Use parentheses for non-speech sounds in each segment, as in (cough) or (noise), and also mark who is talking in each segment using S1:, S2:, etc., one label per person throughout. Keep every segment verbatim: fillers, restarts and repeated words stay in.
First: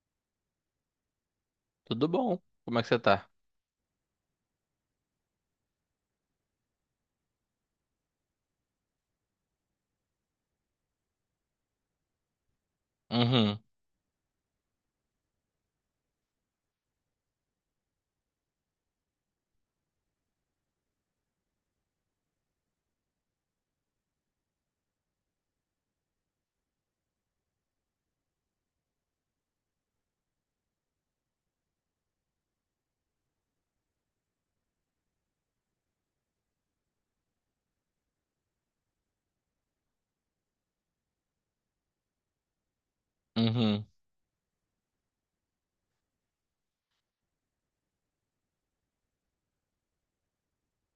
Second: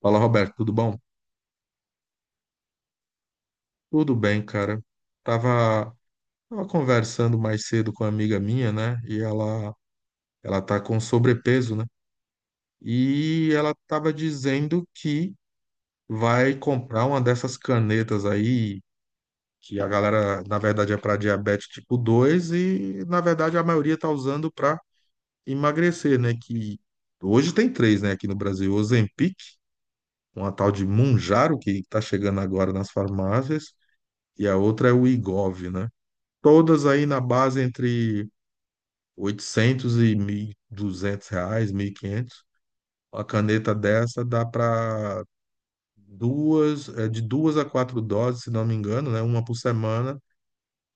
S1: Fala, Roberto, tudo bom?
S2: Tudo bom? Como é que você tá?
S1: Tudo bem, cara. Tava, tava conversando mais cedo com uma amiga minha, né? E ela, ela tá com sobrepeso, né? E
S2: Uhum,
S1: ela tava dizendo que vai comprar uma dessas canetas aí, que a galera, na verdade, é para diabetes tipo dois e, na verdade, a maioria tá usando para emagrecer, né? Que hoje tem três, né, aqui no Brasil, Ozempic, uma tal de Mounjaro que tá chegando agora nas farmácias, e a outra é o Wegovy, né? Todas aí na base entre oitocentos e mil e duzentos reais, mil e quinhentos. A caneta
S2: uhum,
S1: dessa dá para duas, é, de duas a quatro doses, se não me engano, né? Uma por semana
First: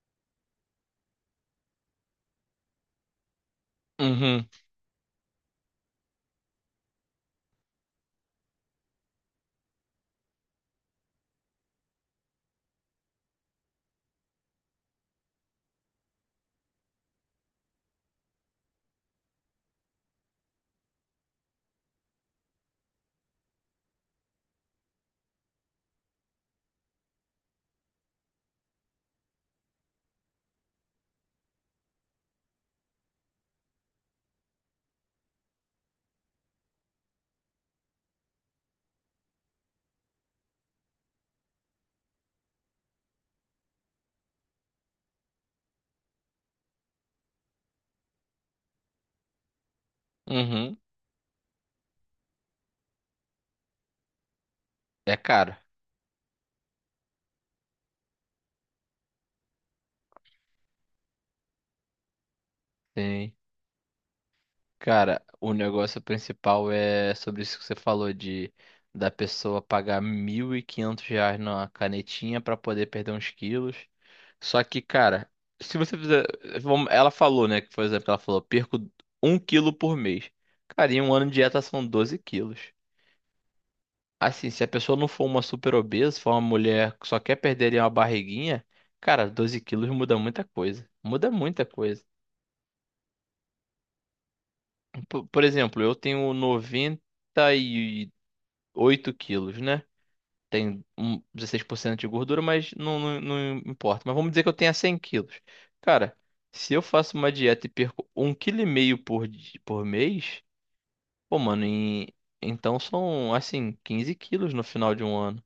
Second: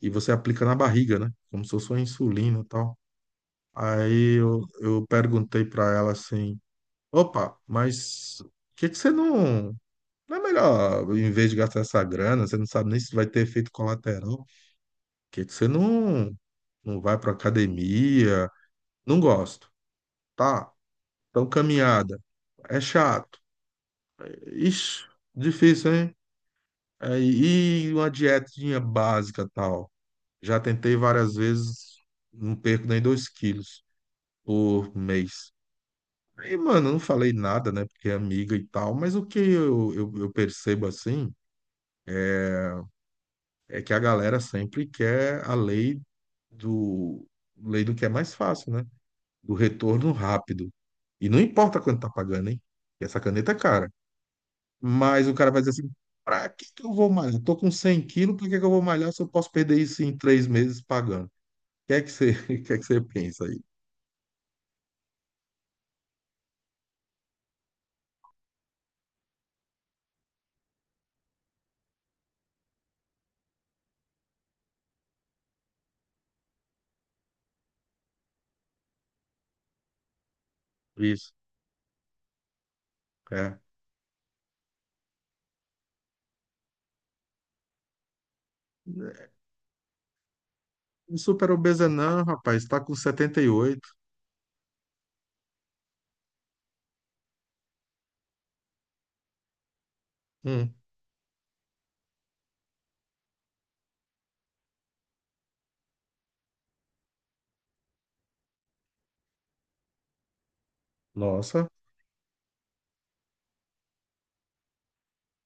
S1: e você aplica na barriga, né? Como se fosse uma insulina e tal. Aí
S2: uhum,
S1: eu, eu perguntei para ela assim, opa, mas por que que você não... Não é melhor, em vez de gastar essa grana, você não sabe nem se vai ter efeito colateral, por que que você não, não vai para academia? Não gosto. Tá, então caminhada. É chato. Ixi, difícil, hein? É, e uma dietinha básica tal. Já tentei várias vezes, não perco nem dois quilos por mês. E, mano, eu não falei nada, né? Porque é amiga e tal, mas o que eu, eu, eu percebo assim é que a galera sempre quer a lei do, lei do que é mais fácil, né? Do retorno rápido.
S2: uhum.
S1: E não importa quanto tá pagando, hein? Essa caneta é cara.
S2: É
S1: Mas o cara
S2: caro.
S1: vai dizer assim: pra que que eu vou malhar? Tô com cem quilos, por que que eu vou malhar se eu posso perder isso em três meses pagando? O que é que você, (laughs) o que é que você
S2: Sim.
S1: pensa aí?
S2: Cara, o negócio principal é sobre isso que você falou de da pessoa pagar mil e quinhentos reais numa canetinha pra poder perder uns quilos. Só que, cara, se você fizer. Vamos- Ela falou, né? Que, por exemplo, ela falou, perco um quilo por mês. Cara, em um ano
S1: Isso.
S2: de dieta são doze quilos.
S1: É.
S2: Assim, se a pessoa não for uma super obesa, for uma mulher que só quer perder ali uma barriguinha, cara, doze quilos muda muita coisa. Muda
S1: Super
S2: muita
S1: obesa
S2: coisa.
S1: não, rapaz. Tá com setenta e oito.
S2: Por, por exemplo, eu tenho noventa e oito quilos, né?
S1: Hum,
S2: Tenho um dezesseis por cento de gordura, mas não, não, não importa. Mas vamos dizer que eu tenha cem quilos. Cara, se eu faço uma dieta e perco um vírgula cinco kg por, di- por mês, pô, mano,
S1: nossa,
S2: em- então são, assim, quinze quilos no final de um ano.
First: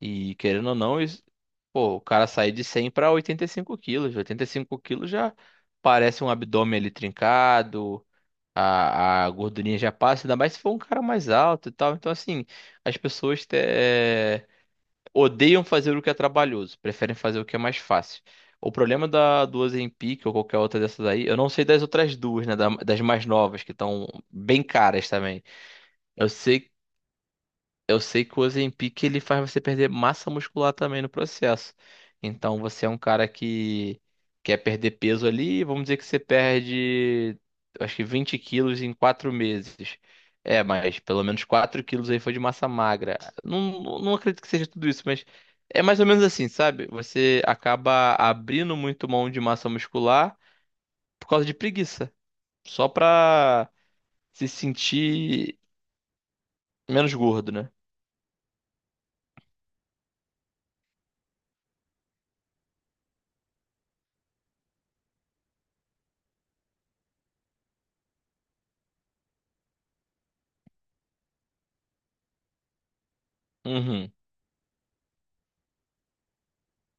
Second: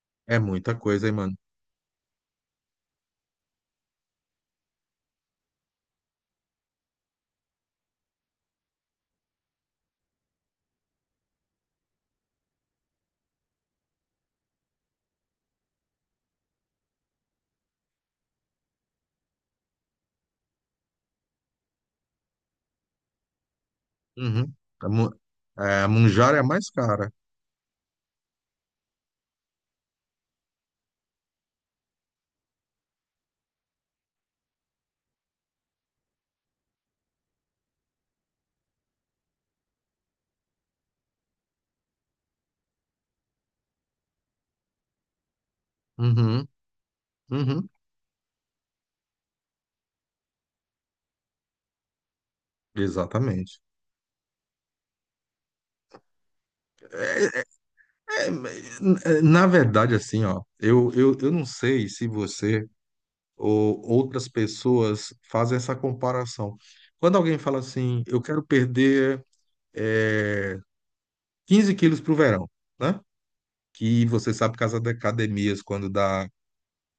S2: E
S1: é
S2: querendo ou
S1: muita
S2: não,
S1: coisa, hein,
S2: isso-
S1: mano?
S2: pô, o cara sair de cem para oitenta e cinco quilos. Oitenta e cinco quilos já parece um abdômen ali trincado, a, a gordurinha já passa, ainda mais se for um cara mais alto e tal. Então, assim, as pessoas te- eh, odeiam fazer o que é trabalhoso, preferem fazer o que é mais fácil. O problema da, do Ozempic ou qualquer outra dessas aí, eu não sei das outras duas, né? Da- das mais novas, que estão
S1: Uhum.
S2: bem
S1: A,
S2: caras
S1: mu-
S2: também.
S1: é, a
S2: Eu
S1: Mounjaro é a mais
S2: sei
S1: cara.
S2: eu sei que o Ozempic ele faz você perder massa muscular também no processo. Então você é um cara que quer perder peso ali, vamos dizer que você perde, eu acho que vinte quilos em quatro meses. É, mas pelo menos quatro quilos aí foi de massa magra. Não, não não acredito que seja tudo isso, mas é mais ou menos
S1: Uhum,
S2: assim, sabe? Você
S1: uhum.
S2: acaba abrindo muito mão de massa muscular por causa de preguiça, só
S1: Exatamente.
S2: pra se sentir menos
S1: É,
S2: gordo, né?
S1: é, é, Na verdade, assim, ó, eu, eu, eu não sei se você ou outras pessoas fazem essa comparação. Quando alguém fala assim, eu quero perder eh, 15 quilos para o verão, né? Que
S2: Uhum,
S1: você sabe que as academias, quando dá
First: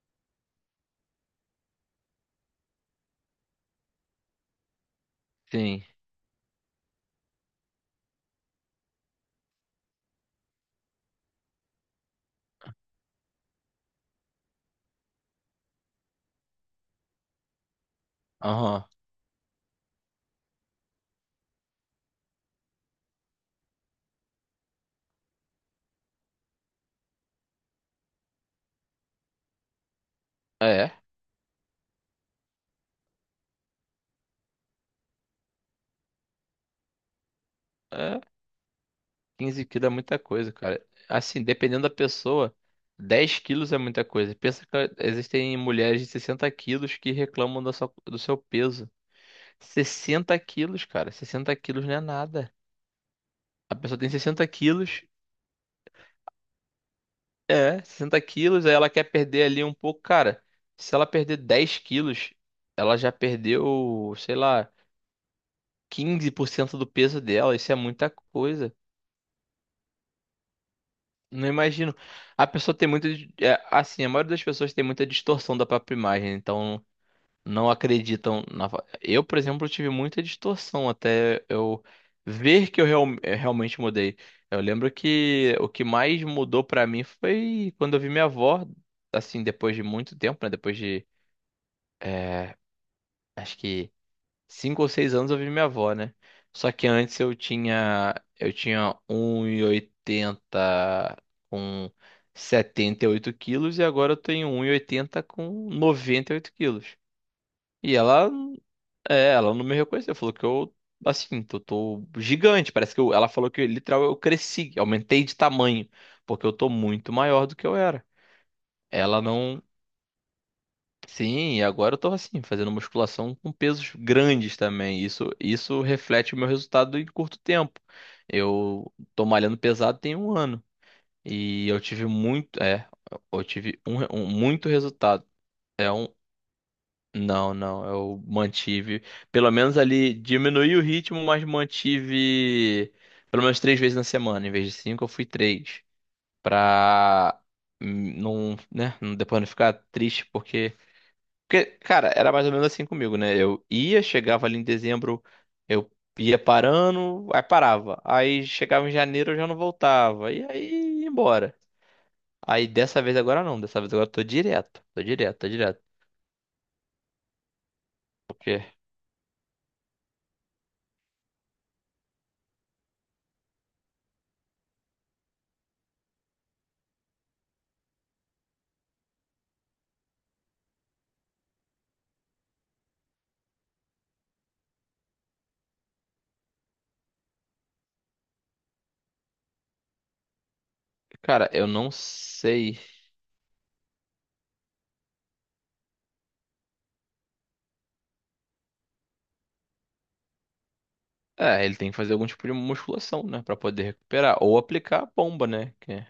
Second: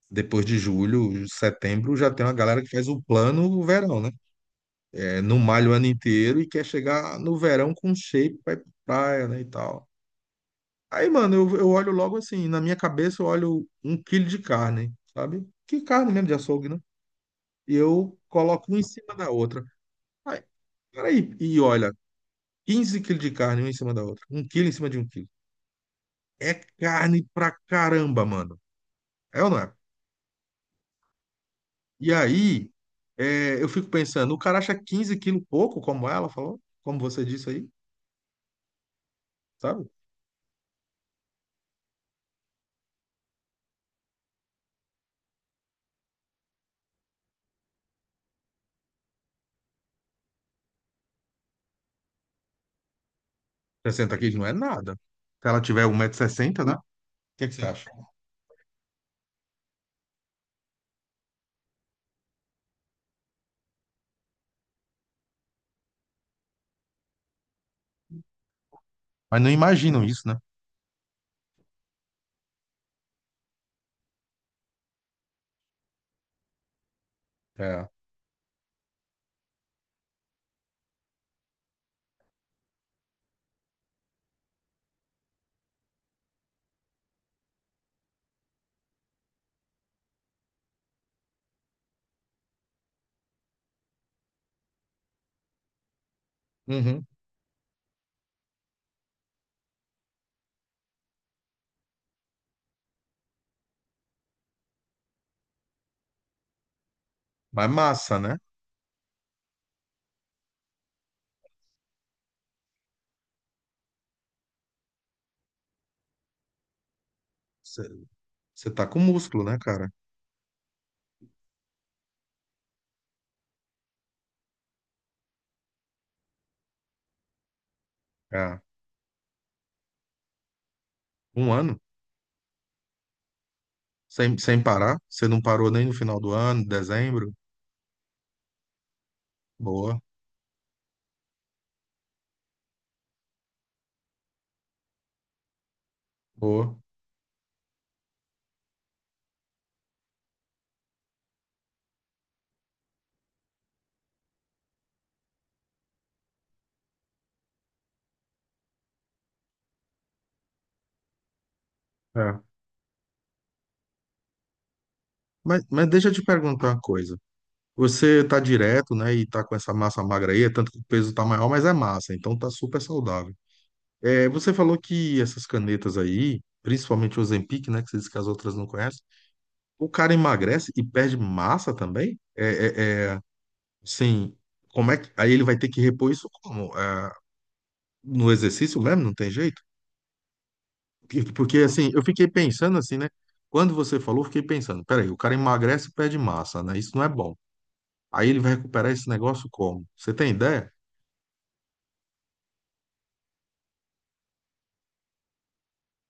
S1: depois de julho, setembro, já tem uma galera que faz o plano o verão, né? É, não malha o
S2: sim.
S1: ano inteiro e quer chegar no verão com shape, vai pra praia, né, e tal. Aí, mano, eu, eu olho logo assim, na minha cabeça eu olho um quilo de carne, sabe? Que carne mesmo de açougue, né? E eu coloco uma em
S2: Aham.
S1: cima da outra. Peraí, e olha, quinze quilos de carne uma em cima da outra, um quilo em cima de um quilo. É carne pra caramba, mano. É ou não é?
S2: É,
S1: E aí, é, eu fico pensando, o cara acha quinze quilos pouco, como ela falou, como você disse aí,
S2: é, quinze
S1: sabe?
S2: quilos é muita coisa, cara. Assim, dependendo da pessoa, dez quilos é muita coisa. Pensa que existem mulheres de sessenta quilos que reclamam da sua- do seu peso. Sessenta quilos, cara. Sessenta quilos não é nada. A pessoa tem
S1: sessenta quilos
S2: sessenta
S1: não é nada.
S2: quilos,
S1: Se ela tiver um 160 sessenta, né? O que é que você
S2: é,
S1: acha?
S2: sessenta quilos, aí ela quer perder ali um pouco. Cara, se ela perder dez quilos, ela já perdeu, sei lá, quinze por cento do peso dela. Isso é muita coisa.
S1: Mas não imaginam isso, né?
S2: Não imagino. A pessoa tem muita. di- é, assim, a maioria das pessoas tem muita distorção da própria imagem, então não
S1: É.
S2: acreditam na. Fa- Eu, por exemplo, tive muita distorção até eu ver que eu real- é, realmente mudei. Eu lembro que o que mais mudou pra mim foi quando eu vi minha avó, assim, depois de muito tempo, né? Depois de. é, Acho que cinco ou seis anos eu vi minha avó, né? Só que
S1: Uhum.
S2: antes eu tinha eu tinha um e oitenta com setenta e oito quilos e agora eu tenho um e oitenta com noventa e oito quilos.
S1: Mas
S2: E
S1: massa,
S2: ela,
S1: né?
S2: é, ela não me reconheceu, falou que eu, assim, eu tô gigante, parece que eu, ela falou que literal eu cresci, aumentei de tamanho, porque eu tô muito maior do que eu era.
S1: Você tá com
S2: Ela
S1: músculo, né,
S2: não,
S1: cara?
S2: Sim, e agora eu tô assim, fazendo musculação com pesos grandes também. Isso, isso reflete o meu resultado em curto tempo.
S1: É.
S2: Eu tô malhando pesado tem um ano
S1: Um
S2: e
S1: ano,
S2: eu tive muito, é, eu tive um, re- um-
S1: sem, sem
S2: muito
S1: parar.
S2: resultado.
S1: Você não parou nem
S2: É
S1: no
S2: um,
S1: final do ano, dezembro.
S2: não, não, eu mantive, pelo menos
S1: Boa,
S2: ali diminui o ritmo, mas mantive pelo menos três vezes na semana. Em vez de cinco, eu fui três.
S1: boa.
S2: Pra hum, não, né, não- depois não ficar triste porque porque, cara, era mais ou menos assim comigo, né? Eu ia, chegava ali em dezembro, eu ia parando, aí parava. Aí chegava em janeiro, eu já não voltava. E aí ia embora.
S1: É.
S2: Aí dessa vez agora não, dessa vez agora eu tô direto, tô direto, tô
S1: Mas,
S2: direto.
S1: mas deixa eu te perguntar uma coisa. Você tá
S2: Porque,
S1: direto, né, e tá com essa massa magra aí, é tanto que o peso tá maior, mas é massa, então tá super saudável. É, você falou que essas canetas aí, principalmente o Ozempic, né, que você disse que as outras não conhecem, o cara emagrece e perde massa também? É, é, é, sim, como é que... Aí ele vai ter que repor isso como? É, no exercício mesmo, não tem jeito? Porque,
S2: cara,
S1: porque,
S2: eu
S1: assim,
S2: não
S1: eu fiquei pensando
S2: sei.
S1: assim, né, quando você falou, eu fiquei pensando, peraí, o cara emagrece e perde massa, né, isso não é bom. Aí ele vai recuperar esse negócio como? Você tem ideia?
S2: É, ele tem que fazer algum tipo de musculação, né, pra poder recuperar ou aplicar a bomba, né? que-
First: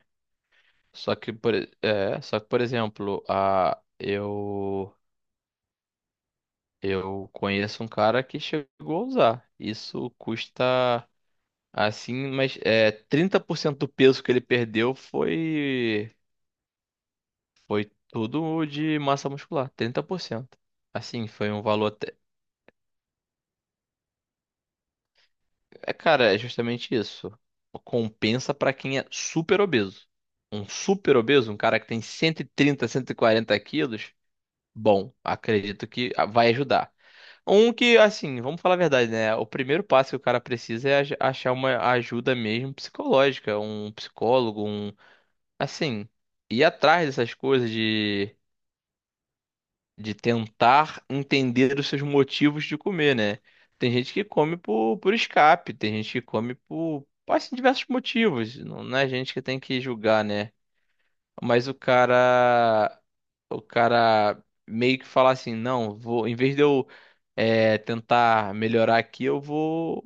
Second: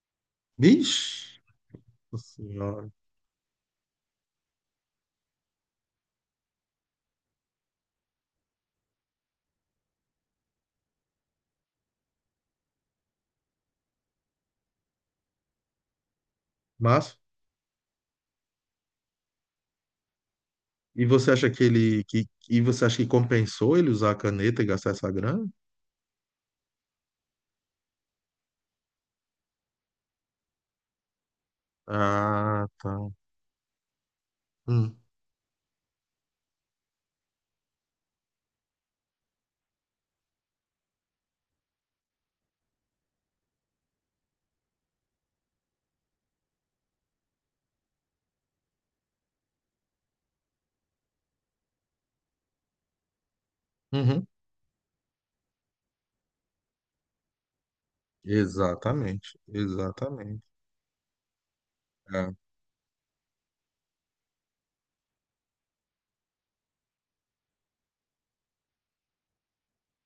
S2: Só que
S1: Vixe,
S2: por, e- é,
S1: nossa
S2: só que por
S1: senhora.
S2: exemplo, a eu eu conheço um cara que chegou a usar. Isso custa Assim, mas é, Trinta por cento do peso que ele perdeu foi
S1: Mas,
S2: foi tudo de massa muscular, trinta por cento,
S1: e
S2: assim,
S1: você acha
S2: foi
S1: que
S2: um valor
S1: ele
S2: até...
S1: que e você acha que compensou ele usar a caneta e gastar essa grana?
S2: É, cara, é justamente isso. Compensa pra quem é super obeso. Um super obeso, um cara que tem cento cento e
S1: Ah,
S2: trinta
S1: tá.
S2: cento e quarenta quilos,
S1: Hum,
S2: bom, acredito que vai ajudar. Um que, assim, vamos falar a verdade, né? O primeiro passo que o cara precisa é ach- achar uma ajuda mesmo psicológica, um psicólogo, um Assim, ir atrás dessas coisas de, de tentar entender os seus motivos de comer, né? Tem gente que
S1: uhum.
S2: come por, por escape, tem gente que come por, por assim, diversos motivos. Não, não é a
S1: Exatamente,
S2: gente que tem que julgar,
S1: exatamente.
S2: né? Mas o
S1: É,
S2: cara, o cara meio que fala assim, não, vou, em vez de eu é, tentar melhorar aqui, eu vou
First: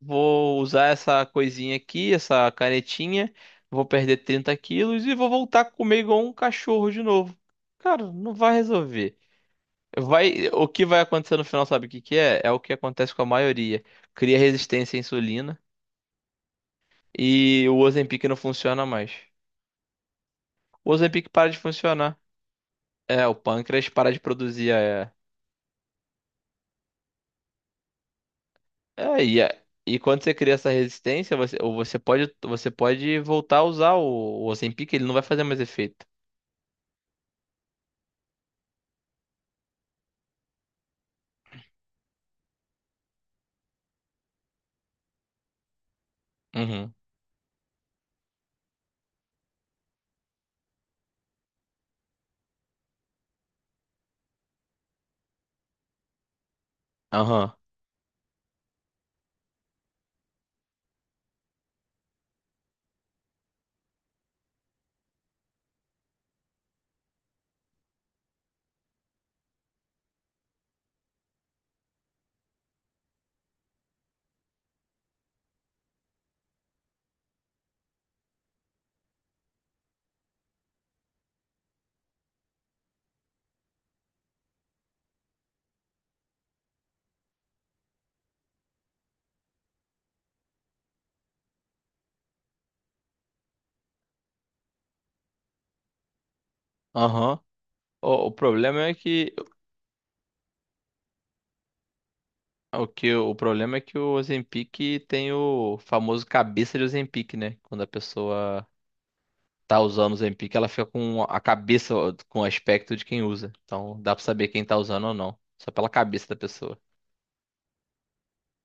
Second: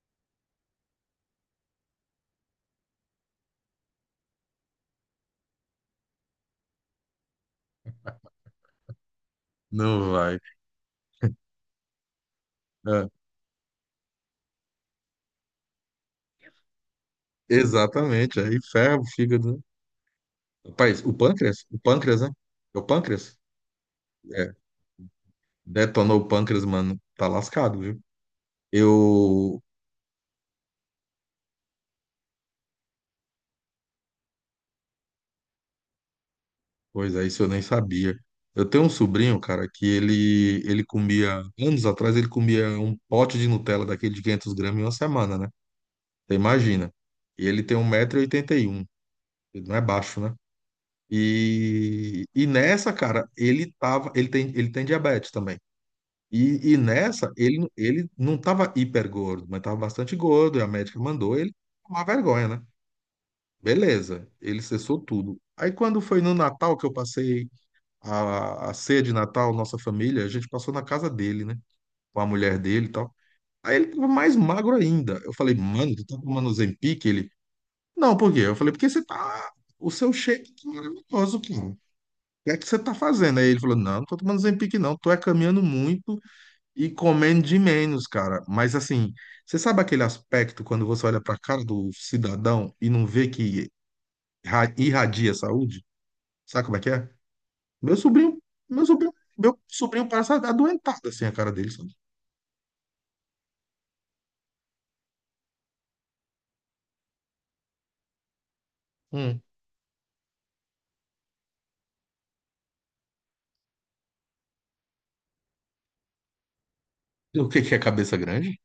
S2: vou usar essa coisinha aqui, essa canetinha. Vou perder trinta quilos e vou voltar a comer igual um cachorro de novo. Cara, não vai resolver.
S1: não vai.
S2: Vai, o que vai acontecer no final, sabe o que que é? É o que
S1: É,
S2: acontece com a maioria. Cria resistência à insulina e o Ozempic não
S1: exatamente. Aí
S2: funciona
S1: ferro,
S2: mais.
S1: fígado, né?
S2: O
S1: Rapaz, o
S2: Ozempic para de
S1: pâncreas? O
S2: funcionar.
S1: pâncreas, né? É o
S2: É, o
S1: pâncreas?
S2: pâncreas para de
S1: É.
S2: produzir a... É,
S1: Detonou o pâncreas, mano. Tá lascado, viu?
S2: é, e, a-
S1: Eu,
S2: e quando você cria essa resistência, você, ou você pode, você pode voltar a usar o, o Ozempic, ele não vai fazer mais efeito.
S1: Pois é, isso eu nem sabia. Eu tenho um sobrinho, cara, que ele ele comia, anos atrás, ele comia um pote de Nutella daquele de quinhentos gramas em uma semana, né? Você imagina.
S2: Uhum.
S1: E ele tem um 1,81m, ele não é baixo, né? E, e nessa, cara, ele tava, ele tem, ele tem diabetes também. E, e nessa,
S2: Aham.
S1: ele, ele não tava hiper gordo, mas tava bastante gordo, e a médica mandou ele tomar vergonha, né? Beleza, ele cessou tudo. Aí quando foi no Natal que eu passei a, a ceia de Natal, nossa família, a gente passou na casa dele, né? Com a mulher dele e tal. Aí ele tava mais magro ainda. Eu falei, mano, tu tá tomando Ozempic? Ele, não, por quê? Eu falei, porque você tá. O seu shake tá maravilhoso, cara. O que é que você tá fazendo? Aí ele falou, não, não tô tomando Ozempic, não. Tô é caminhando muito e comendo de menos, cara. Mas assim, você sabe aquele aspecto quando você olha pra cara do cidadão e não vê que irra- irradia saúde? Sabe como é que é?
S2: Aham.
S1: Meu
S2: O, o
S1: sobrinho,
S2: problema
S1: meu
S2: é
S1: sobrinho,
S2: que
S1: meu sobrinho passa adoentado assim a cara dele, sabe?
S2: o que o problema é que o Ozempic tem o famoso cabeça de Ozempic, né? Quando a pessoa
S1: Hum.
S2: tá usando o Ozempic, ela fica com a cabeça com o aspecto de quem usa. Então dá pra saber quem tá usando ou não, só pela cabeça da pessoa.
S1: O que que é cabeça grande?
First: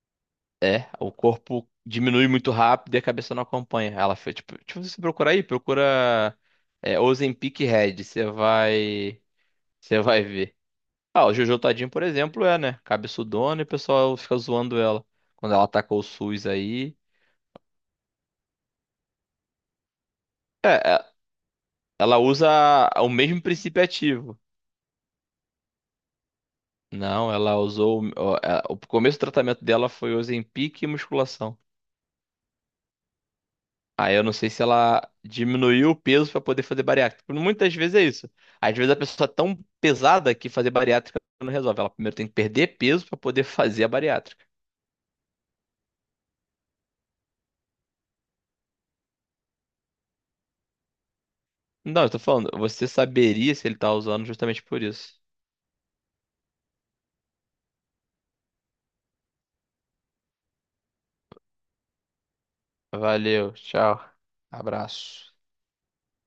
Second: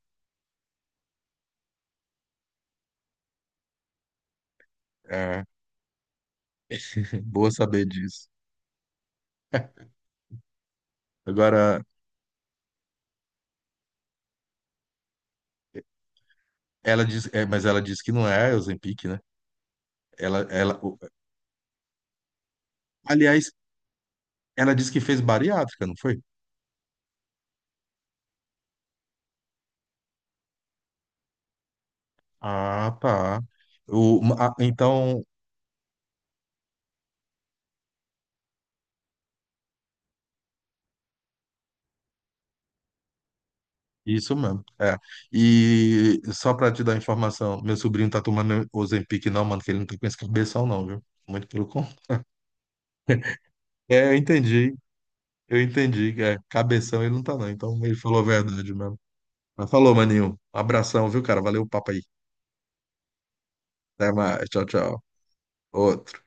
S2: É, o corpo diminui muito rápido e a cabeça não acompanha. Ela foi tipo, tipo Você procurar aí,
S1: É,
S2: procura é,
S1: (laughs) boa
S2: Ozempic
S1: saber
S2: Head, você
S1: disso.
S2: vai você vai ver. Ah, o Jojo
S1: Agora,
S2: Tadinho, por exemplo, é, né? Cabeçudona e o pessoal fica zoando ela. Quando ela atacou o SUS aí.
S1: ela diz, é, mas ela diz que não é Ozempic, né? Ela, ela,
S2: É,
S1: o-
S2: é, ela usa o mesmo
S1: aliás,
S2: princípio ativo.
S1: ela disse que fez bariátrica, não foi?
S2: Não, ela usou. O, o é, o começo do tratamento dela foi Ozempic e musculação.
S1: Ah, tá.
S2: Aí
S1: O,
S2: eu não sei
S1: a-
S2: se ela
S1: então,
S2: diminuiu o peso pra poder fazer bariátrica. Porque muitas vezes é isso. Às vezes a pessoa é tão pesada que fazer bariátrica não resolve. Ela primeiro tem que perder peso pra poder (laughs) fazer a
S1: isso
S2: bariátrica.
S1: mesmo. É. E só pra te dar informação, meu sobrinho tá tomando Ozempic, não, mano, que ele não tá com esse cabeção, não, viu? Muito pelo
S2: Não, eu
S1: contrário.
S2: tô falando, você saberia se ele tá
S1: É, eu
S2: usando justamente
S1: entendi.
S2: por isso.
S1: Eu entendi que é cabeção ele não tá, não. Então ele falou a verdade mesmo. Mas falou, maninho. Um abração, viu, cara? Valeu o papo aí.
S2: Valeu, tchau.
S1: Até mais. Tchau, tchau.
S2: Abraço.
S1: Outro.